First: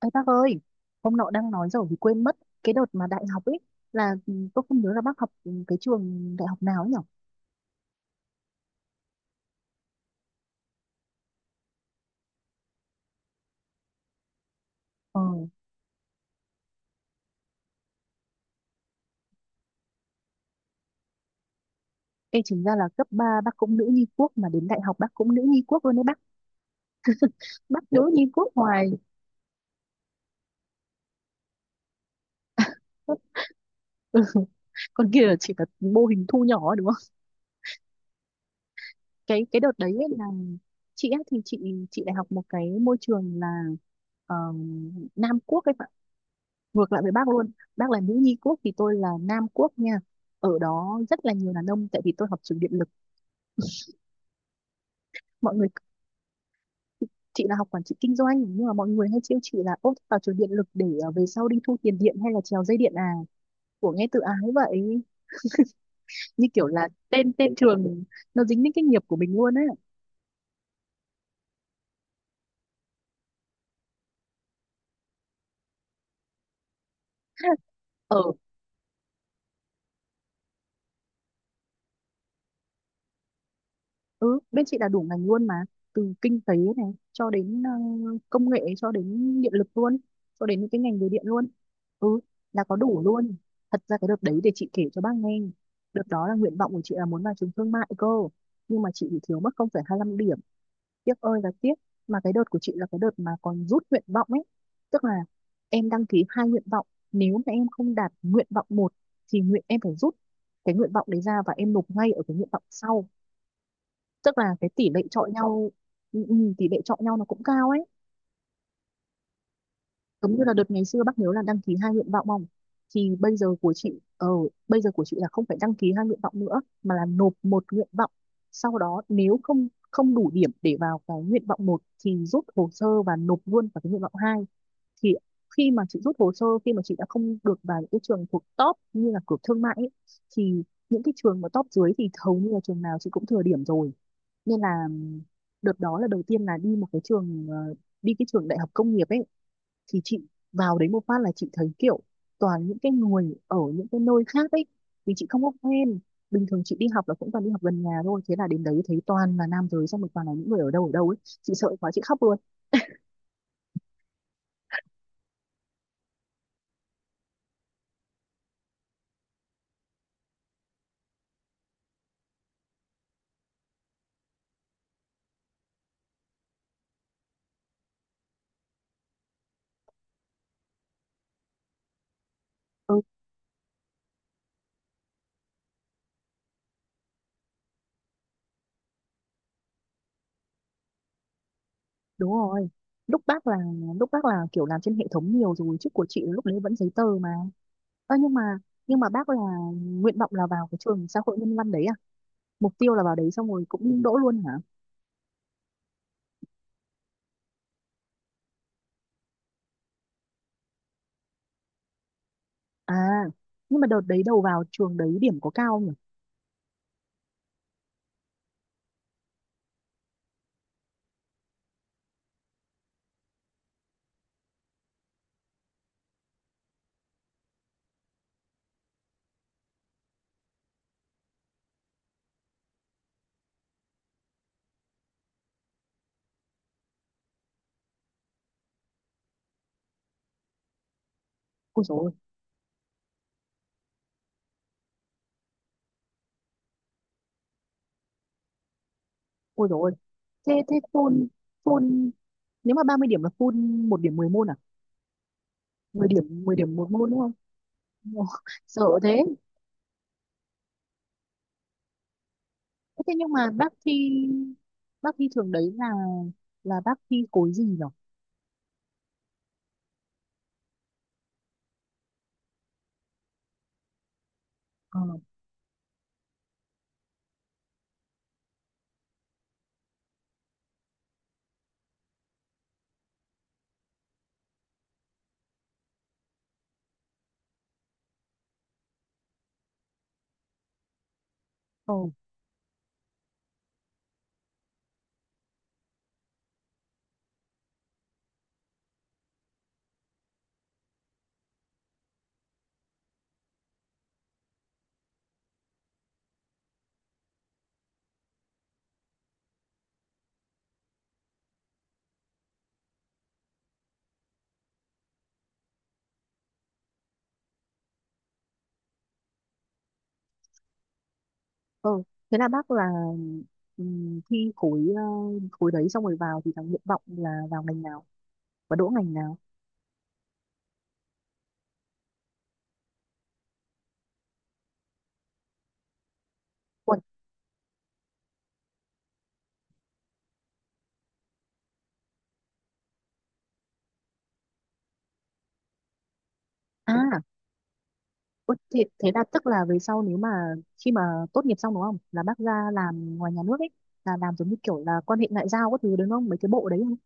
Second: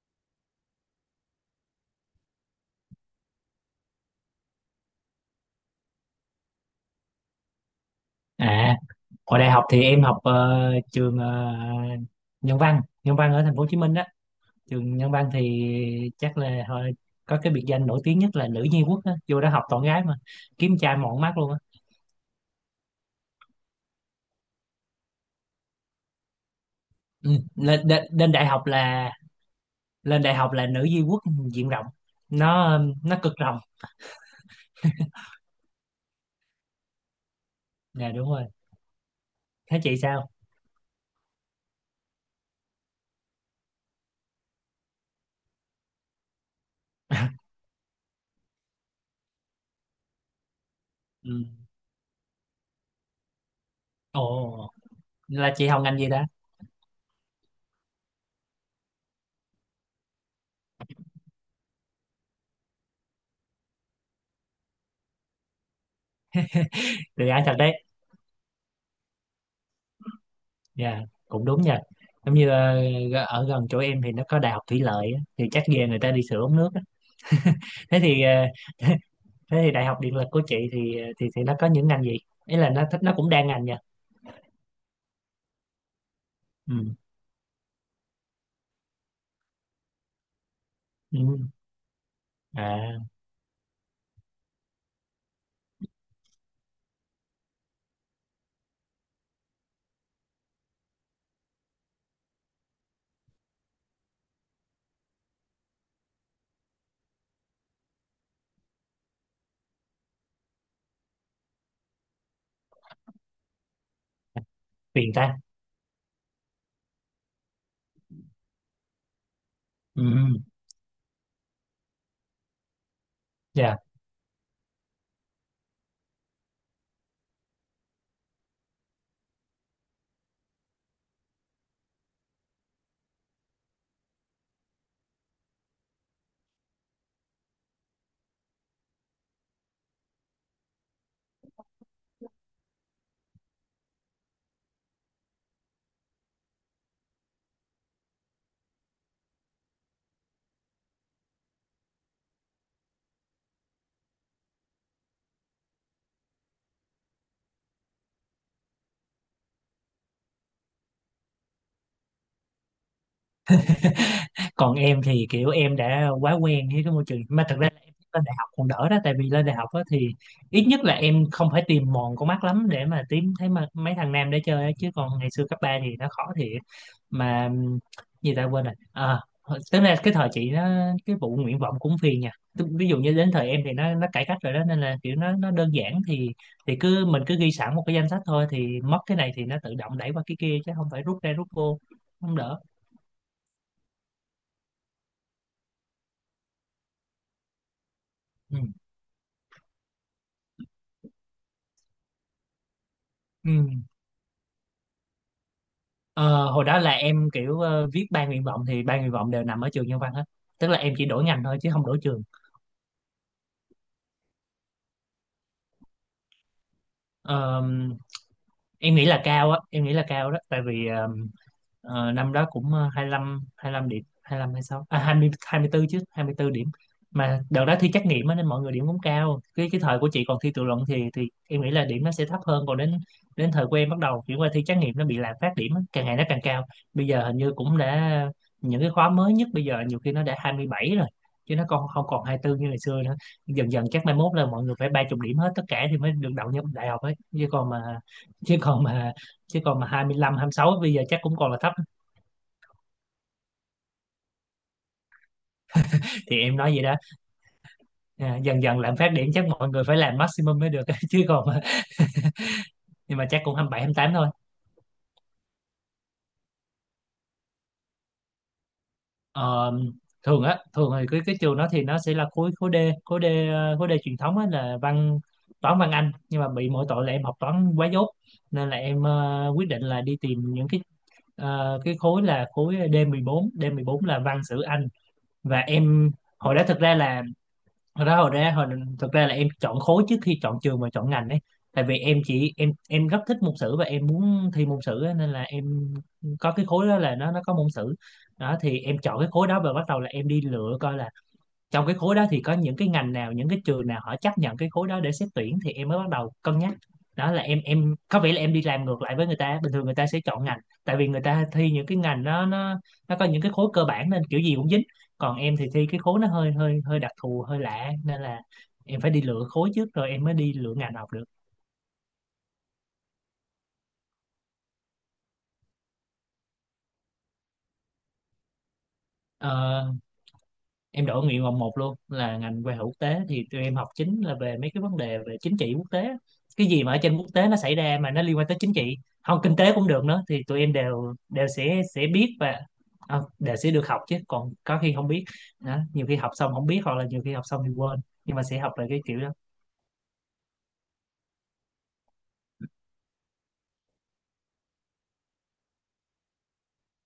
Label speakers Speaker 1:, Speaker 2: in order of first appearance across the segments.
Speaker 1: Ê bác ơi, hôm nọ đang nói rồi thì quên mất cái đợt mà đại học ấy là tôi không nhớ là bác học cái trường đại học nào ấy nhỉ?
Speaker 2: À, hồi đại học thì em học trường Nhân văn ở thành phố Hồ Chí Minh đó. Trường Nhân
Speaker 1: Ờ,
Speaker 2: văn thì chắc là hồi có cái biệt danh nổi tiếng nhất là nữ nhi quốc á, vô đó học toàn gái mà, kiếm trai mọn mắt luôn á.
Speaker 1: ê chính ra là cấp 3 bác cũng nữ nhi quốc mà đến đại học bác cũng nữ nhi quốc luôn đấy bác.
Speaker 2: Ừ, lên,
Speaker 1: Bác
Speaker 2: đe-
Speaker 1: nữ nhi
Speaker 2: lên đại
Speaker 1: quốc
Speaker 2: học
Speaker 1: hoài.
Speaker 2: là lên đại học là nữ nhi quốc diện rộng. Nó cực rộng.
Speaker 1: Ừ, còn kia là chỉ là mô hình thu nhỏ ấy, đúng không?
Speaker 2: Dạ đúng rồi.
Speaker 1: Cái đợt
Speaker 2: Thế
Speaker 1: đấy
Speaker 2: chị
Speaker 1: ấy là
Speaker 2: sao?
Speaker 1: chị ấy thì chị đại học một cái môi trường là ờ, Nam Quốc ấy, ngược lại với bác luôn. Bác là nữ nhi quốc thì tôi là nam quốc nha, ở đó rất
Speaker 2: Ừ.
Speaker 1: là nhiều đàn ông tại vì tôi học trường điện lực.
Speaker 2: Ồ, là
Speaker 1: Mọi
Speaker 2: chị
Speaker 1: người,
Speaker 2: học ngành gì ta?
Speaker 1: chị là học quản trị kinh doanh nhưng mà mọi người hay trêu chị là ốp vào trường điện lực để về sau đi thu tiền điện hay là trèo dây điện à, của nghe tự ái vậy, như kiểu là
Speaker 2: Được
Speaker 1: tên
Speaker 2: ai
Speaker 1: tên
Speaker 2: thật đấy.
Speaker 1: trường nó dính đến cái nghiệp của mình luôn á.
Speaker 2: Dạ, cũng đúng nha. Giống như ở gần chỗ em thì nó có đại học thủy lợi á, thì chắc về người ta đi sửa ống nước á. Thế
Speaker 1: Ở,
Speaker 2: thì ờ, thế thì đại học điện lực của chị thì thì nó có những ngành gì? Ý là nó thích nó cũng đa ngành nha.
Speaker 1: ừ bên chị là đủ ngành luôn mà, từ kinh tế
Speaker 2: Ừ.
Speaker 1: này cho đến công nghệ cho đến điện lực luôn, cho đến những cái ngành về điện
Speaker 2: Ừ.
Speaker 1: luôn, ừ là có đủ
Speaker 2: À,
Speaker 1: luôn. Thật ra cái đợt đấy để chị kể cho bác nghe, đợt đó là nguyện vọng của chị là muốn vào trường thương mại cơ, nhưng mà chị bị thiếu mất 0,25 điểm, tiếc ơi là tiếc. Mà cái đợt của chị là cái đợt mà còn rút nguyện vọng ấy, tức là em đăng ký hai nguyện vọng, nếu mà em không đạt nguyện vọng một thì nguyện em phải rút cái nguyện vọng đấy ra và em nộp ngay ở cái nguyện vọng sau, tức là cái tỷ lệ
Speaker 2: phiền
Speaker 1: chọi
Speaker 2: ta.
Speaker 1: nhau. Tỷ lệ chọi nhau nó cũng cao ấy,
Speaker 2: Ừ.
Speaker 1: giống như là đợt ngày xưa bác nhớ là đăng ký hai nguyện vọng không, thì bây giờ của
Speaker 2: Dạ.
Speaker 1: chị bây giờ của chị là không phải đăng ký hai nguyện vọng nữa mà là nộp một nguyện vọng, sau đó nếu không không đủ điểm để vào cái nguyện vọng một thì rút hồ sơ và nộp luôn vào cái nguyện vọng hai. Thì khi mà chị rút hồ sơ, khi mà chị đã không được vào những cái trường thuộc top như là cửa thương mại ấy, thì những cái trường mà top dưới thì hầu như là trường nào chị cũng thừa điểm rồi, nên là đợt đó là đầu tiên là đi một cái trường đi cái trường đại học công nghiệp ấy. Thì chị vào đấy một phát là chị thấy kiểu toàn những cái người ở những cái nơi khác ấy, vì chị không có quen, bình thường chị đi học là cũng toàn đi học gần nhà thôi, thế là đến đấy thấy toàn là nam giới xong rồi toàn là những người ở đâu ấy, chị sợ quá chị khóc luôn.
Speaker 2: Còn em thì kiểu em đã quá quen với cái môi trường mà thật ra là em lên đại học còn đỡ đó, tại vì lên đại học á thì ít nhất là em không phải tìm mòn con mắt lắm để mà tìm thấy mà mấy thằng nam để chơi á, chứ còn ngày xưa cấp 3 thì nó khó thiệt mà. Gì ta quên rồi à, tức là cái thời chị nó, cái vụ nguyện vọng cũng phiền nha. Ví dụ
Speaker 1: Ừ,
Speaker 2: như đến thời em thì nó cải cách rồi đó, nên là kiểu nó đơn giản, thì cứ mình cứ ghi sẵn một cái danh sách thôi, thì mất cái này thì nó tự động đẩy qua cái kia chứ không phải rút ra rút vô,
Speaker 1: đúng
Speaker 2: không đỡ.
Speaker 1: rồi. Lúc bác là, lúc bác là kiểu làm trên hệ thống nhiều rồi chứ của chị lúc đấy vẫn giấy tờ mà. Ơ nhưng mà,
Speaker 2: Ừ.
Speaker 1: nhưng mà bác là nguyện vọng là vào cái trường xã hội nhân văn đấy à, mục tiêu là vào đấy xong
Speaker 2: Ừ.
Speaker 1: rồi cũng đỗ luôn hả?
Speaker 2: Ờ, Hồi đó là em kiểu viết ba nguyện vọng thì ba nguyện vọng đều nằm ở trường Nhân văn hết, tức là em chỉ đổi ngành thôi chứ không đổi trường.
Speaker 1: À, nhưng mà đợt đấy đầu vào trường đấy điểm có cao không nhỉ?
Speaker 2: Ờ, em nghĩ là cao á, em nghĩ là cao đó, tại vì năm đó cũng 25 lăm hai lăm điểm hai lăm hai 26 à 20 24 chứ 24 điểm. Mà đợt đó thi trắc nghiệm á nên mọi người điểm cũng cao, cái thời của chị còn thi tự luận thì em nghĩ là điểm nó sẽ thấp hơn. Còn đến đến thời của em bắt đầu chuyển qua thi trắc nghiệm nó bị lạm phát điểm á, càng ngày nó càng cao, bây giờ hình như cũng đã những cái khóa mới nhất bây giờ nhiều khi nó đã 27 rồi, chứ nó
Speaker 1: Ôi
Speaker 2: còn
Speaker 1: dồi
Speaker 2: không
Speaker 1: ôi,
Speaker 2: còn 24 như ngày xưa nữa. Dần dần chắc mai mốt là mọi người phải 30 điểm hết tất cả thì mới được đậu nhập đại học ấy, chứ còn mà chứ còn mà chứ
Speaker 1: ôi dồi
Speaker 2: còn mà
Speaker 1: ôi.
Speaker 2: hai hai mươi lăm hai mươi
Speaker 1: Thế,
Speaker 2: sáu
Speaker 1: thế
Speaker 2: bây giờ chắc
Speaker 1: full,
Speaker 2: cũng còn là thấp.
Speaker 1: full, nếu mà 30 điểm là full một điểm 10 môn à? Mười điểm,
Speaker 2: Thì
Speaker 1: 10
Speaker 2: em nói
Speaker 1: điểm
Speaker 2: vậy
Speaker 1: một
Speaker 2: đó.
Speaker 1: môn đúng không? Ồ,
Speaker 2: À, dần dần
Speaker 1: sợ
Speaker 2: lạm phát
Speaker 1: thế.
Speaker 2: điểm chắc mọi người phải làm maximum mới được chứ còn mà,
Speaker 1: Thế thế
Speaker 2: nhưng mà
Speaker 1: nhưng
Speaker 2: chắc
Speaker 1: mà
Speaker 2: cũng hai hai mươi bảy hai mươi tám thôi.
Speaker 1: bác thi trường đấy là bác thi khối gì nhỉ?
Speaker 2: Ờ, thường thì cái trường đó thì nó sẽ là khối khối D ờ, khối D truyền thống á, là
Speaker 1: Ờ,
Speaker 2: văn toán văn Anh. Nhưng mà bị mỗi tội là em học toán quá dốt, nên là em quyết định là đi tìm những cái khối, là khối d mười bốn d 14 là văn sử Anh. Và em hồi đó thực ra là hồi đó hồi ra hồi thực ra là em chọn khối trước khi chọn trường và chọn ngành ấy. Tại
Speaker 1: ờ,
Speaker 2: vì em chỉ em rất thích môn sử và em muốn thi môn sử á, nên là em có cái khối đó, là nó có môn sử. Đó thì em chọn cái khối đó và bắt đầu là em đi lựa coi là trong cái khối đó thì có những cái ngành nào, những cái trường nào họ chấp nhận cái khối đó để xét tuyển, thì em mới bắt đầu cân nhắc. Đó là em có vẻ là em đi làm ngược lại với người ta, bình thường người ta sẽ chọn ngành tại vì người ta thi những cái ngành nó có những cái khối cơ bản nên kiểu gì cũng dính. Còn em thì thi cái khối nó hơi hơi hơi đặc thù, hơi lạ, nên là em phải đi lựa khối trước rồi em mới đi lựa ngành học được.
Speaker 1: ờ. Thế là bác là thi khối, khối đấy xong rồi vào thì thằng nguyện vọng là vào ngành nào? Và đỗ ngành nào?
Speaker 2: Ờ, em đổi nguyện vọng một luôn là ngành quan hệ quốc tế. Thì tụi em học chính là về mấy cái vấn đề về chính trị quốc tế, cái gì mà
Speaker 1: Ui,
Speaker 2: ở trên quốc tế nó xảy ra mà nó liên quan tới chính trị, không kinh tế cũng được nữa, thì tụi em đều đều sẽ biết và đều sẽ được học. Chứ còn có khi không biết đó, nhiều khi học xong không biết hoặc là
Speaker 1: à.
Speaker 2: nhiều khi học xong thì quên nhưng mà
Speaker 1: Ủa,
Speaker 2: sẽ học
Speaker 1: thế,
Speaker 2: lại cái
Speaker 1: thế
Speaker 2: kiểu
Speaker 1: là
Speaker 2: đó.
Speaker 1: tức là về sau nếu mà khi mà tốt nghiệp xong đúng không là bác ra làm ngoài nhà nước ấy, là làm giống như kiểu là quan hệ ngoại giao các thứ đúng không mấy cái bộ đấy không?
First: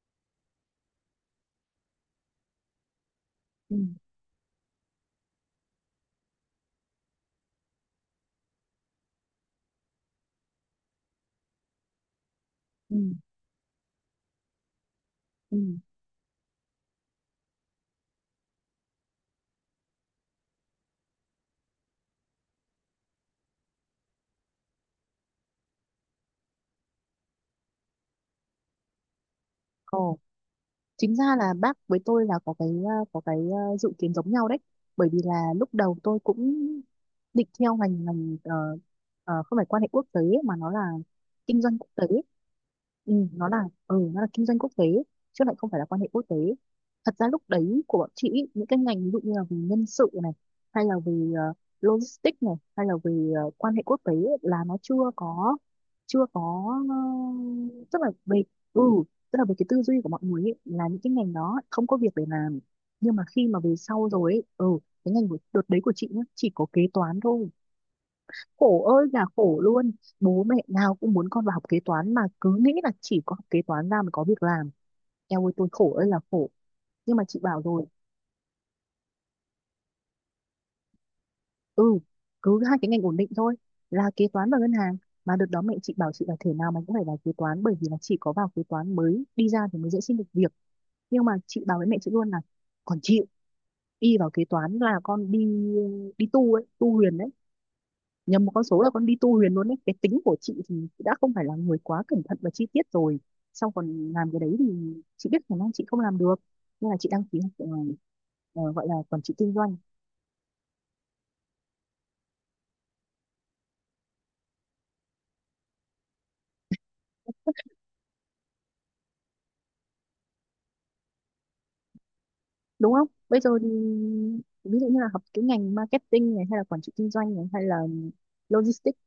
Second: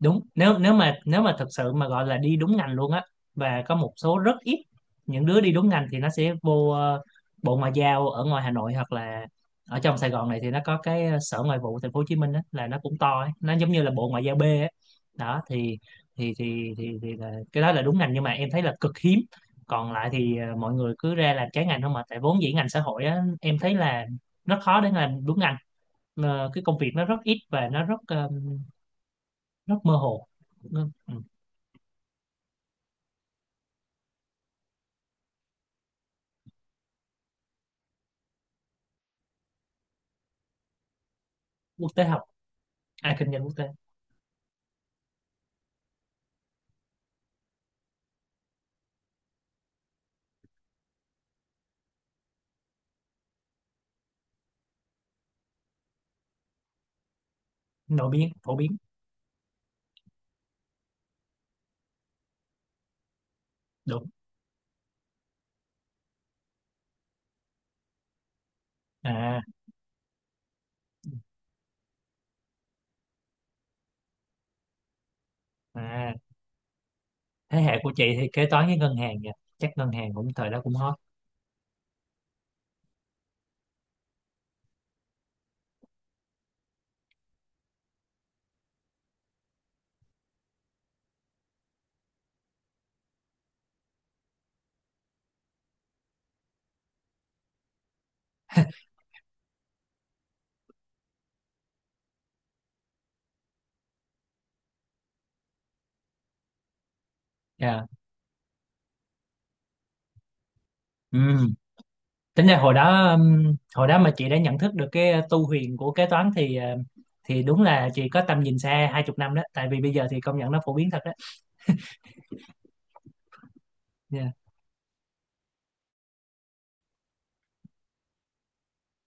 Speaker 2: Đúng, nếu nếu mà thật sự mà gọi là đi đúng ngành luôn á, và có
Speaker 1: ừ
Speaker 2: một số rất ít những đứa đi đúng ngành thì nó sẽ vô bộ ngoại giao ở ngoài Hà Nội, hoặc là ở trong Sài Gòn này thì nó có cái sở ngoại vụ thành phố Hồ Chí Minh á, là nó
Speaker 1: ừ
Speaker 2: cũng to ấy. Nó giống như là bộ ngoại giao B ấy. Đó
Speaker 1: ừ
Speaker 2: cái đó là đúng ngành nhưng mà em thấy là cực hiếm. Còn lại thì mọi người cứ ra làm trái ngành không mà, tại vốn dĩ ngành xã hội á em thấy là nó khó để làm đúng ngành. Cái công việc nó rất ít và nó rất mơ
Speaker 1: Ồ,
Speaker 2: hồ.
Speaker 1: chính
Speaker 2: Ừ.
Speaker 1: ra là bác với tôi là có cái có cái dự kiến giống nhau đấy, bởi vì là lúc đầu tôi cũng định theo ngành ngành không phải quan hệ quốc tế mà nó là kinh doanh quốc
Speaker 2: Quốc
Speaker 1: tế.
Speaker 2: tế học.
Speaker 1: Ừ,
Speaker 2: À kinh doanh
Speaker 1: nó
Speaker 2: quốc
Speaker 1: là
Speaker 2: tế.
Speaker 1: nó là kinh doanh quốc tế chứ lại không phải là quan hệ quốc tế. Thật ra lúc đấy của bọn chị ý, những cái ngành ví dụ như là về nhân sự này hay là về logistics này hay là về quan hệ quốc tế ấy, là nó chưa có, chưa có ờ, Tức là
Speaker 2: Nổi tiếng
Speaker 1: về,
Speaker 2: phổ biến.
Speaker 1: ừ, tức là về cái tư duy của mọi người ấy, là những cái ngành đó không có việc để làm. Nhưng mà khi mà về
Speaker 2: Đúng.
Speaker 1: sau rồi ấy, ừ, cái ngành của đợt đấy của chị nhá chỉ có kế toán thôi, khổ ơi là
Speaker 2: À,
Speaker 1: khổ luôn. Bố mẹ nào cũng muốn con vào học kế toán mà cứ nghĩ là chỉ có học kế toán ra mới có việc làm, eo ơi tôi khổ ơi
Speaker 2: à,
Speaker 1: là khổ. Nhưng mà chị
Speaker 2: thế
Speaker 1: bảo
Speaker 2: hệ
Speaker 1: rồi,
Speaker 2: của chị thì kế toán với ngân hàng nha, chắc ngân hàng cũng thời đó cũng hot.
Speaker 1: ừ, cứ hai cái ngành ổn định thôi là kế toán và ngân hàng. Mà đợt đó mẹ chị bảo chị là thể nào mày cũng phải vào kế toán bởi vì là chỉ có vào kế toán mới đi ra thì mới dễ xin được việc. Nhưng mà chị bảo với mẹ chị luôn là còn chịu, y vào kế toán là con đi đi tu ấy, tu huyền đấy, nhầm một con số là con đi tu huyền luôn đấy. Cái tính của chị thì đã không phải là người quá cẩn thận và chi tiết rồi, xong còn làm cái đấy thì chị biết khả năng chị không làm được, nên là chị đăng ký học
Speaker 2: Dạ.
Speaker 1: gọi là quản trị kinh doanh.
Speaker 2: Ừ. Tính ra hồi đó mà chị đã nhận thức được cái tu huyền của kế toán thì thì đúng là chị có tầm nhìn xa 20 năm đó, tại vì bây giờ thì công nhận nó phổ biến thật đó.
Speaker 1: Đúng không bây giờ thì
Speaker 2: Dạ,
Speaker 1: ví dụ như là học cái ngành marketing này hay là quản trị kinh doanh này hay là logistics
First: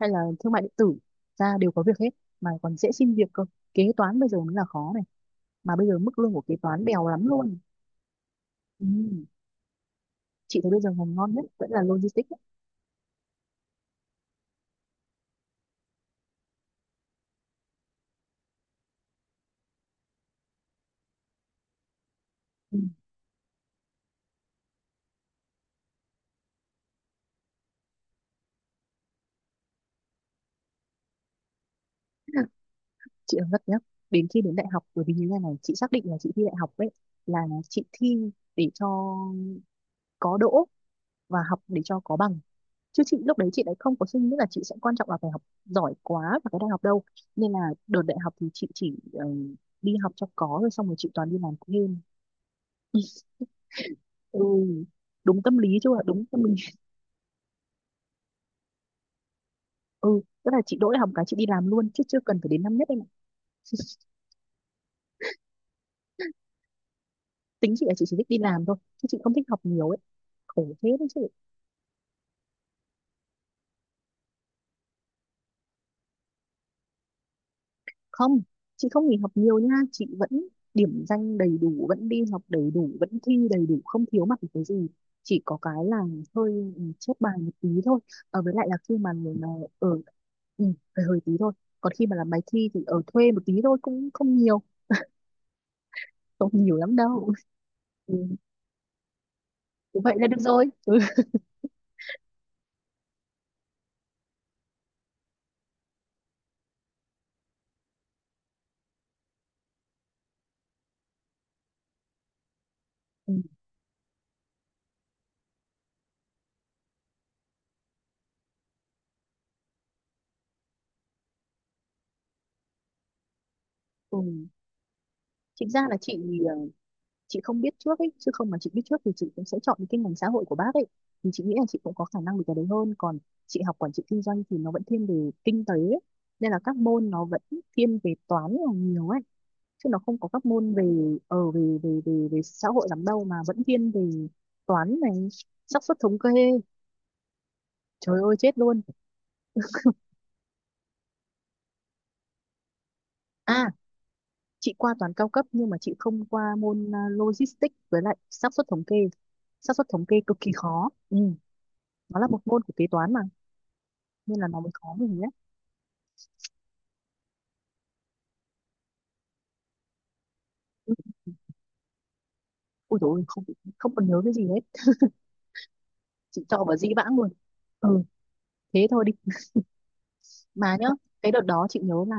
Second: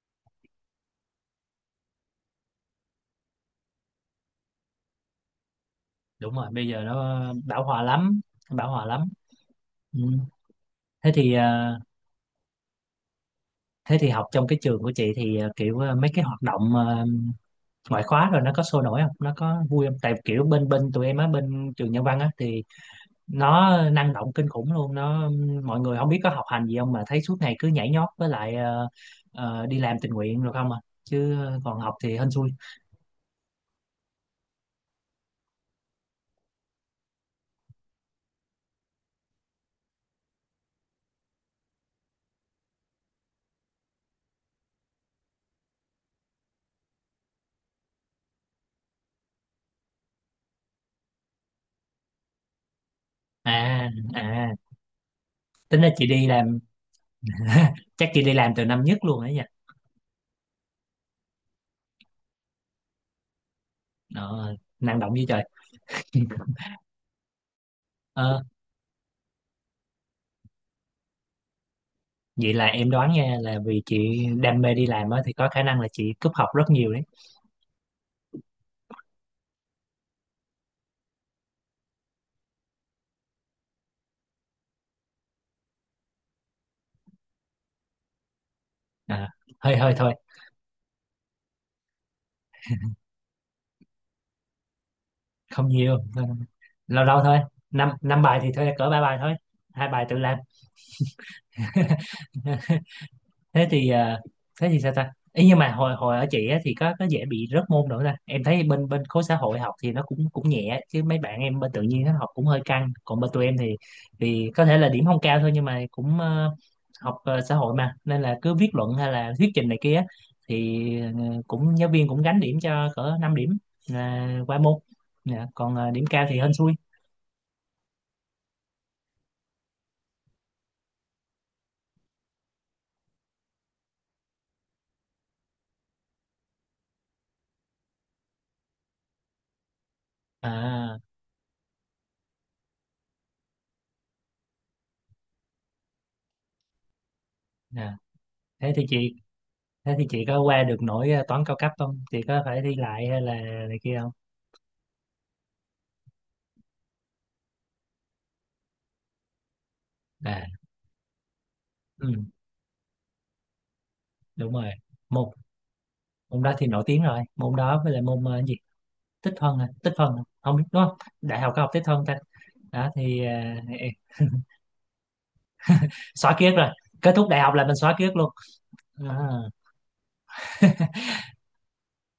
Speaker 1: hay là thương mại điện tử, ra đều có việc hết, mà còn dễ xin việc cơ. Kế toán bây giờ mới là khó này, mà bây giờ mức lương
Speaker 2: đúng
Speaker 1: của
Speaker 2: rồi,
Speaker 1: kế
Speaker 2: bây giờ
Speaker 1: toán bèo
Speaker 2: nó
Speaker 1: lắm luôn.
Speaker 2: bão hòa lắm, bão hòa
Speaker 1: Ừ.
Speaker 2: lắm. Ừ.
Speaker 1: Chị thấy bây giờ
Speaker 2: Thế
Speaker 1: ngành ngon
Speaker 2: thì
Speaker 1: nhất vẫn là logistics ấy.
Speaker 2: học trong cái trường của chị thì kiểu mấy cái hoạt động ngoại khóa rồi nó có sôi nổi không, nó có vui không, tại kiểu bên bên tụi em á, bên trường Nhân văn á, thì
Speaker 1: Ừ.
Speaker 2: nó năng động kinh khủng luôn. Nó mọi người không biết có học hành gì không mà thấy suốt ngày cứ nhảy nhót với lại đi làm tình nguyện rồi không à, chứ còn học thì hên xui.
Speaker 1: Chị nói thật nhá, đến khi đến đại học bởi vì như thế này chị xác định là chị thi đại học ấy, là chị thi để cho có đỗ và học để cho có bằng, chứ chị lúc đấy chị lại không có suy nghĩ là chị sẽ quan trọng là phải học giỏi quá vào cái đại học đâu, nên là đợt đại học thì chị chỉ đi học cho có rồi xong rồi chị toàn đi làm thêm.
Speaker 2: À,
Speaker 1: Ừ,
Speaker 2: à,
Speaker 1: đúng tâm lý
Speaker 2: tính ra
Speaker 1: chứ ạ,
Speaker 2: chị
Speaker 1: đúng
Speaker 2: đi
Speaker 1: tâm lý.
Speaker 2: làm chắc chị đi làm từ năm nhất luôn đấy nha.
Speaker 1: Ừ, tức là chị đỗ đại học cái chị đi làm luôn chứ chưa cần phải đến năm nhất em ạ.
Speaker 2: Ờ, Năng động như trời.
Speaker 1: Tính chị là chị chỉ thích đi
Speaker 2: Ờ,
Speaker 1: làm thôi chứ chị không thích học nhiều ấy, khổ thế đấy chứ.
Speaker 2: Vậy là em đoán nha, là vì chị đam mê đi làm á thì có khả năng là chị cúp học rất nhiều đấy.
Speaker 1: Không, chị không nghỉ học nhiều nha, chị vẫn điểm danh đầy đủ vẫn đi học đầy đủ vẫn thi đầy đủ không thiếu mặt một cái gì, chỉ có cái là hơi chép bài một tí thôi. À, với lại là khi mà
Speaker 2: À,
Speaker 1: mà
Speaker 2: hơi
Speaker 1: ở,
Speaker 2: hơi thôi,
Speaker 1: ừ, hơi hơi tí thôi. Còn khi mà làm bài thi thì ở thuê một tí thôi, cũng không nhiều,
Speaker 2: không nhiều,
Speaker 1: không nhiều lắm
Speaker 2: lâu lâu
Speaker 1: đâu.
Speaker 2: thôi, năm
Speaker 1: Ừ,
Speaker 2: năm bài thì thôi cỡ ba bài thôi, hai
Speaker 1: thế
Speaker 2: bài
Speaker 1: vậy
Speaker 2: tự
Speaker 1: là
Speaker 2: làm.
Speaker 1: được rồi, ừ.
Speaker 2: Thế thì sao ta ý, nhưng mà hồi hồi ở chị á, thì có dễ bị rớt môn nữa ta. Em thấy bên bên khối xã hội học thì nó cũng cũng nhẹ, chứ mấy bạn em bên tự nhiên nó học cũng hơi căng. Còn bên tụi em thì có thể là điểm không cao thôi, nhưng mà cũng học xã hội mà, nên là cứ viết luận hay là thuyết trình này kia á, thì cũng giáo viên cũng gánh điểm cho cỡ 5 điểm
Speaker 1: Ừ.
Speaker 2: là qua môn. Dạ,
Speaker 1: Chính
Speaker 2: còn
Speaker 1: ra là
Speaker 2: điểm
Speaker 1: chị,
Speaker 2: cao thì
Speaker 1: ờ,
Speaker 2: hên xui.
Speaker 1: chị không biết trước ấy, chứ không mà chị biết trước thì chị cũng sẽ chọn những cái ngành xã hội của bác ấy, thì chị nghĩ là chị cũng có khả năng được cái đấy hơn. Còn chị học quản trị kinh doanh thì nó vẫn thiên về kinh tế ấy, nên là các môn nó vẫn thiên về toán là nhiều ấy, chứ nó không có các môn về
Speaker 2: À,
Speaker 1: ở về về về về xã hội lắm đâu, mà vẫn thiên về toán này, xác suất thống kê,
Speaker 2: à,
Speaker 1: trời ơi chết
Speaker 2: thế
Speaker 1: luôn.
Speaker 2: thì chị thế thì chị có qua được nổi toán cao cấp không, chị có phải thi lại hay là
Speaker 1: À,
Speaker 2: này kia không?
Speaker 1: chị qua toán cao cấp nhưng mà chị không qua môn à, logistics với lại xác suất thống kê, xác suất thống kê cực
Speaker 2: À.
Speaker 1: kỳ khó, ừ.
Speaker 2: Ừ,
Speaker 1: Nó là một môn của kế toán mà, nên là
Speaker 2: đúng
Speaker 1: nó mới
Speaker 2: rồi,
Speaker 1: khó mình nhé.
Speaker 2: môn môn đó thì nổi tiếng rồi, môn đó với lại môn cái gì, tích phân à, tích phân à? Không biết đúng không, đại học có học tích phân ta? Đó
Speaker 1: Ui dồi ôi,
Speaker 2: thì
Speaker 1: không, không còn nhớ cái gì hết,
Speaker 2: xóa
Speaker 1: chị
Speaker 2: ký ức
Speaker 1: cho
Speaker 2: rồi.
Speaker 1: vào dĩ
Speaker 2: Kết
Speaker 1: vãng luôn.
Speaker 2: thúc đại học là mình xóa
Speaker 1: Ừ,
Speaker 2: ký ức luôn.
Speaker 1: thế thôi đi
Speaker 2: À,
Speaker 1: mà nhá. Cái đợt đó chị nhớ là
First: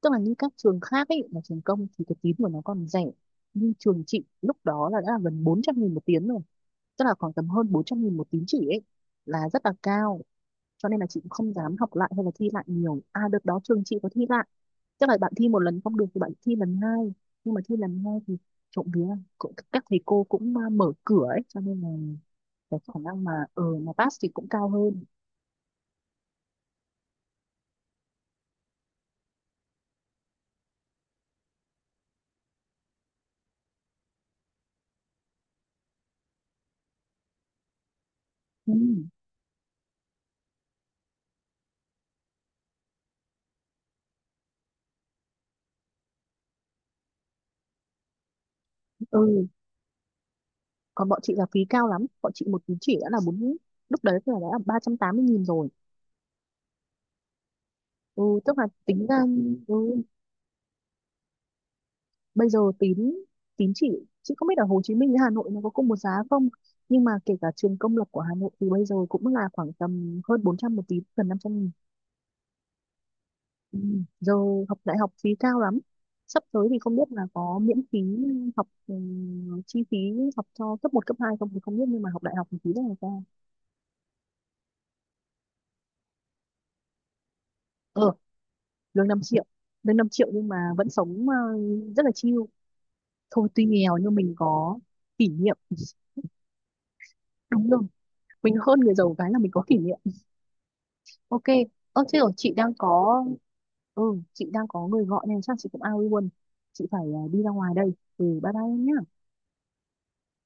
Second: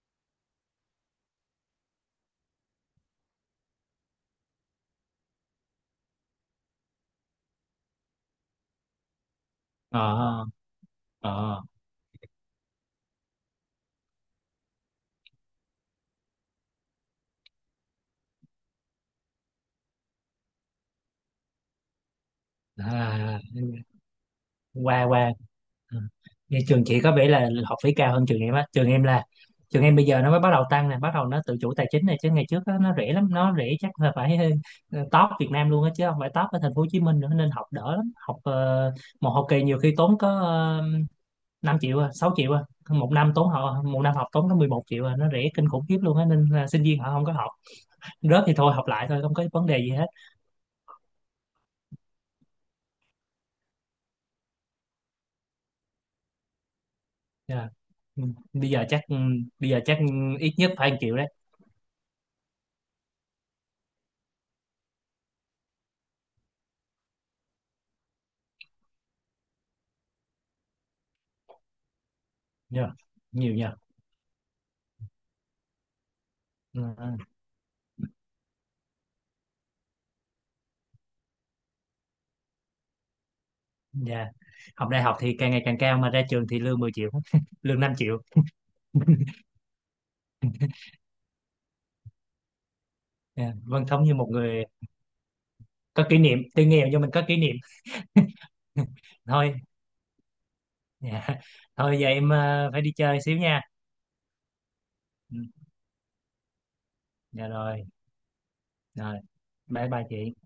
Speaker 1: tức là như các trường khác ấy là trường công thì cái tín của nó còn rẻ, nhưng trường chị lúc đó là đã là gần 400 nghìn một tín rồi, tức là khoảng tầm hơn 400 nghìn một tín chỉ ấy, là rất là cao.
Speaker 2: ờ
Speaker 1: Cho nên là chị cũng
Speaker 2: ờ
Speaker 1: không
Speaker 2: ờ.
Speaker 1: dám học lại hay là thi lại nhiều, à đợt đó trường chị có thi lại, chắc là bạn thi một lần không được thì bạn thi lần hai, nhưng mà thi lần hai thì trộm vía cũng các thầy cô cũng à, mở cửa ấy, cho nên là cái khả năng mà
Speaker 2: À,
Speaker 1: ờ mà pass thì cũng cao hơn.
Speaker 2: qua qua. Ừ. Vậy trường chị có vẻ là học phí cao hơn trường em á. Trường em bây giờ nó mới bắt đầu tăng nè, bắt đầu nó tự chủ tài chính này, chứ ngày trước á, nó rẻ lắm, nó rẻ chắc là phải top Việt Nam luôn á chứ không phải top ở thành phố Hồ Chí Minh nữa, nên học đỡ lắm.
Speaker 1: ừ,
Speaker 2: Một học kỳ nhiều khi tốn có 5 triệu à, 6 triệu à, một năm học tốn có 11 triệu à. Nó rẻ kinh khủng khiếp luôn á, nên là sinh viên họ không có học rớt thì thôi, học lại thôi, không có
Speaker 1: ừ.
Speaker 2: vấn đề gì hết.
Speaker 1: Còn bọn chị là phí cao lắm, bọn chị một tín chỉ đã là bốn, lúc đấy là đã là ba trăm tám mươi nghìn rồi.
Speaker 2: Dạ.
Speaker 1: Ừ,
Speaker 2: Ừ.
Speaker 1: tức là
Speaker 2: Bây giờ chắc,
Speaker 1: tính ra
Speaker 2: bây
Speaker 1: ừ,
Speaker 2: giờ chắc ít nhất phải 1 triệu đấy.
Speaker 1: bây giờ tín, tín chỉ chị không biết ở Hồ Chí Minh với Hà Nội nó có cùng một giá không, nhưng mà kể cả trường công lập của Hà Nội thì bây giờ cũng là khoảng tầm hơn 400 một tín gần 500 nghìn.
Speaker 2: Dạ. Nhiều nhờ.
Speaker 1: Ừ. Giờ học đại học phí cao lắm, sắp tới thì
Speaker 2: Ừ.
Speaker 1: không biết
Speaker 2: Ừ.
Speaker 1: là có miễn phí học chi phí học cho cấp một cấp 2 không thì không biết, nhưng mà học đại học thì phí rất là cao.
Speaker 2: Dạ. Học đại học thì càng ngày càng cao mà ra trường thì lương 10 triệu, lương năm
Speaker 1: Ờ,
Speaker 2: triệu.
Speaker 1: lương 5 triệu, lương 5 triệu nhưng mà vẫn sống rất là chill, thôi
Speaker 2: Dạ.
Speaker 1: tuy
Speaker 2: Vâng,
Speaker 1: nghèo
Speaker 2: sống như
Speaker 1: nhưng
Speaker 2: một
Speaker 1: mình
Speaker 2: người
Speaker 1: có kỷ niệm.
Speaker 2: có kỷ niệm, tuy nghèo nhưng mình có kỷ niệm.
Speaker 1: Đúng rồi, mình hơn người giàu cái là mình
Speaker 2: Thôi,
Speaker 1: có kỷ niệm.
Speaker 2: dạ.
Speaker 1: Ok.
Speaker 2: Thôi
Speaker 1: Ơ
Speaker 2: giờ
Speaker 1: chứ
Speaker 2: em
Speaker 1: rồi chị đang
Speaker 2: phải đi chơi
Speaker 1: có,
Speaker 2: xíu nha.
Speaker 1: ừ, chị đang có người gọi
Speaker 2: Ừ.
Speaker 1: nên chắc chị cũng ao luôn, chị phải à, đi
Speaker 2: Dạ
Speaker 1: ra ngoài
Speaker 2: rồi,
Speaker 1: đây. Ừ, bye bye em
Speaker 2: rồi.
Speaker 1: nhá.
Speaker 2: Bye bye chị.